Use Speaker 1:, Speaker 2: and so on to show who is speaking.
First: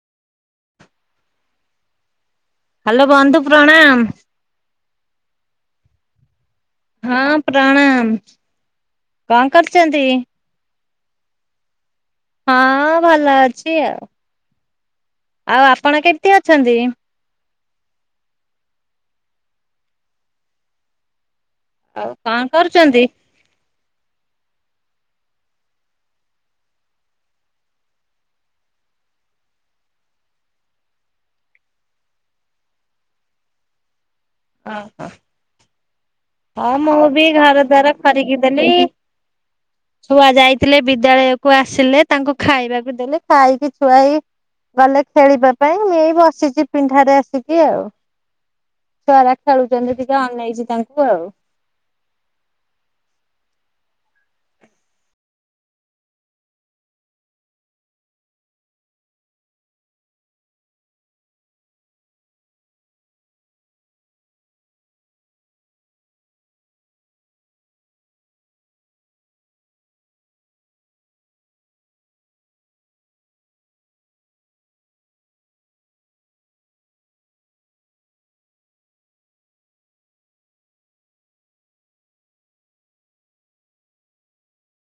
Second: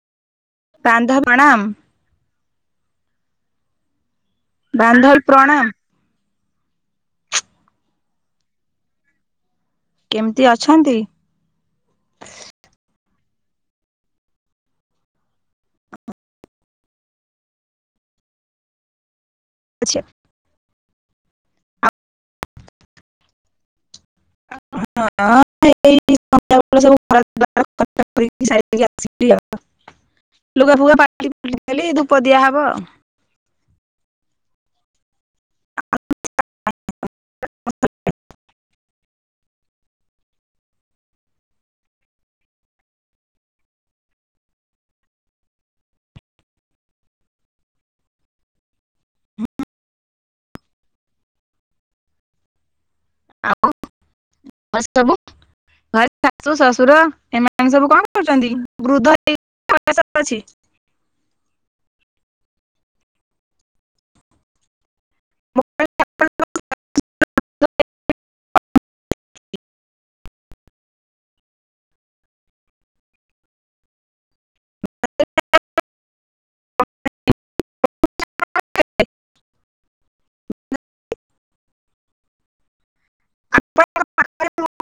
Speaker 1: କାନ୍ଧା ପ୍ରଣାମ୍।
Speaker 2: ହାଲୋ ବନ୍ଧୁ ପ୍ରଣାମ୍।
Speaker 1: ବାନ୍ଧଲ ପ୍ରଣାମ୍।
Speaker 2: ହଁ ପ୍ରଣାମ, କଣ କରୁଚନ୍ତି?
Speaker 1: [unintelligible] ଅଛନ୍ତି?
Speaker 2: ହଁ ଭଲ ଅଛି ଆଉ। ଆଉ ଆପଣ କେମ୍ତି ଅଛନ୍ତି?
Speaker 1: [inaudible]
Speaker 2: ଆଉ କଣ କରୁଚନ୍ତି?
Speaker 1: [inaudible] [inaudible] ଲୁଗା ଫୁଗା ପାଲଟିଲି ଖୋଲି ଖାଲି ଧୂପ ଦିଆହବ।
Speaker 2: ଅ ହ। ହଁ ମୁଁ ବି ଘର ଦ୍ୱାର ଖରିକି ଦେଲି। ଛୁଆ ଯାଇଥିଲେ ବିଦ୍ୟାଳୟକୁ ଆସିଲେ ତାଙ୍କୁ ଖାଇବାକୁ ଦେଲି ଖାଇକି ଛୁଆ ଏଇ ଗଲେ ଖେଳିବା ପାଇଁ ମୁଇଁ ଏଇ ବସିଛି ପିଣ୍ଡା ରେ ଆସିକି ଆଉ। ଛୁଆଗୁରା ଖେଳୁଚନ୍ତି ଟିକେ ଅନେଇଚି ତାଙ୍କୁ ଆଉ।
Speaker 1: ଆଉ ଘରେ ସବୁ? ଘରେ ଶାଶୁ ଶଶୁର ଏମାନେ ସବୁ କଣ କରୁଛନ୍ତି ବୃଦ୍ଧ ହେଇ [unintelligible] ଅଛି। [inaudible] [inaudible] [inaudible] ଆପଣ ଙ୍କ ପାଖରେ ମୁଁ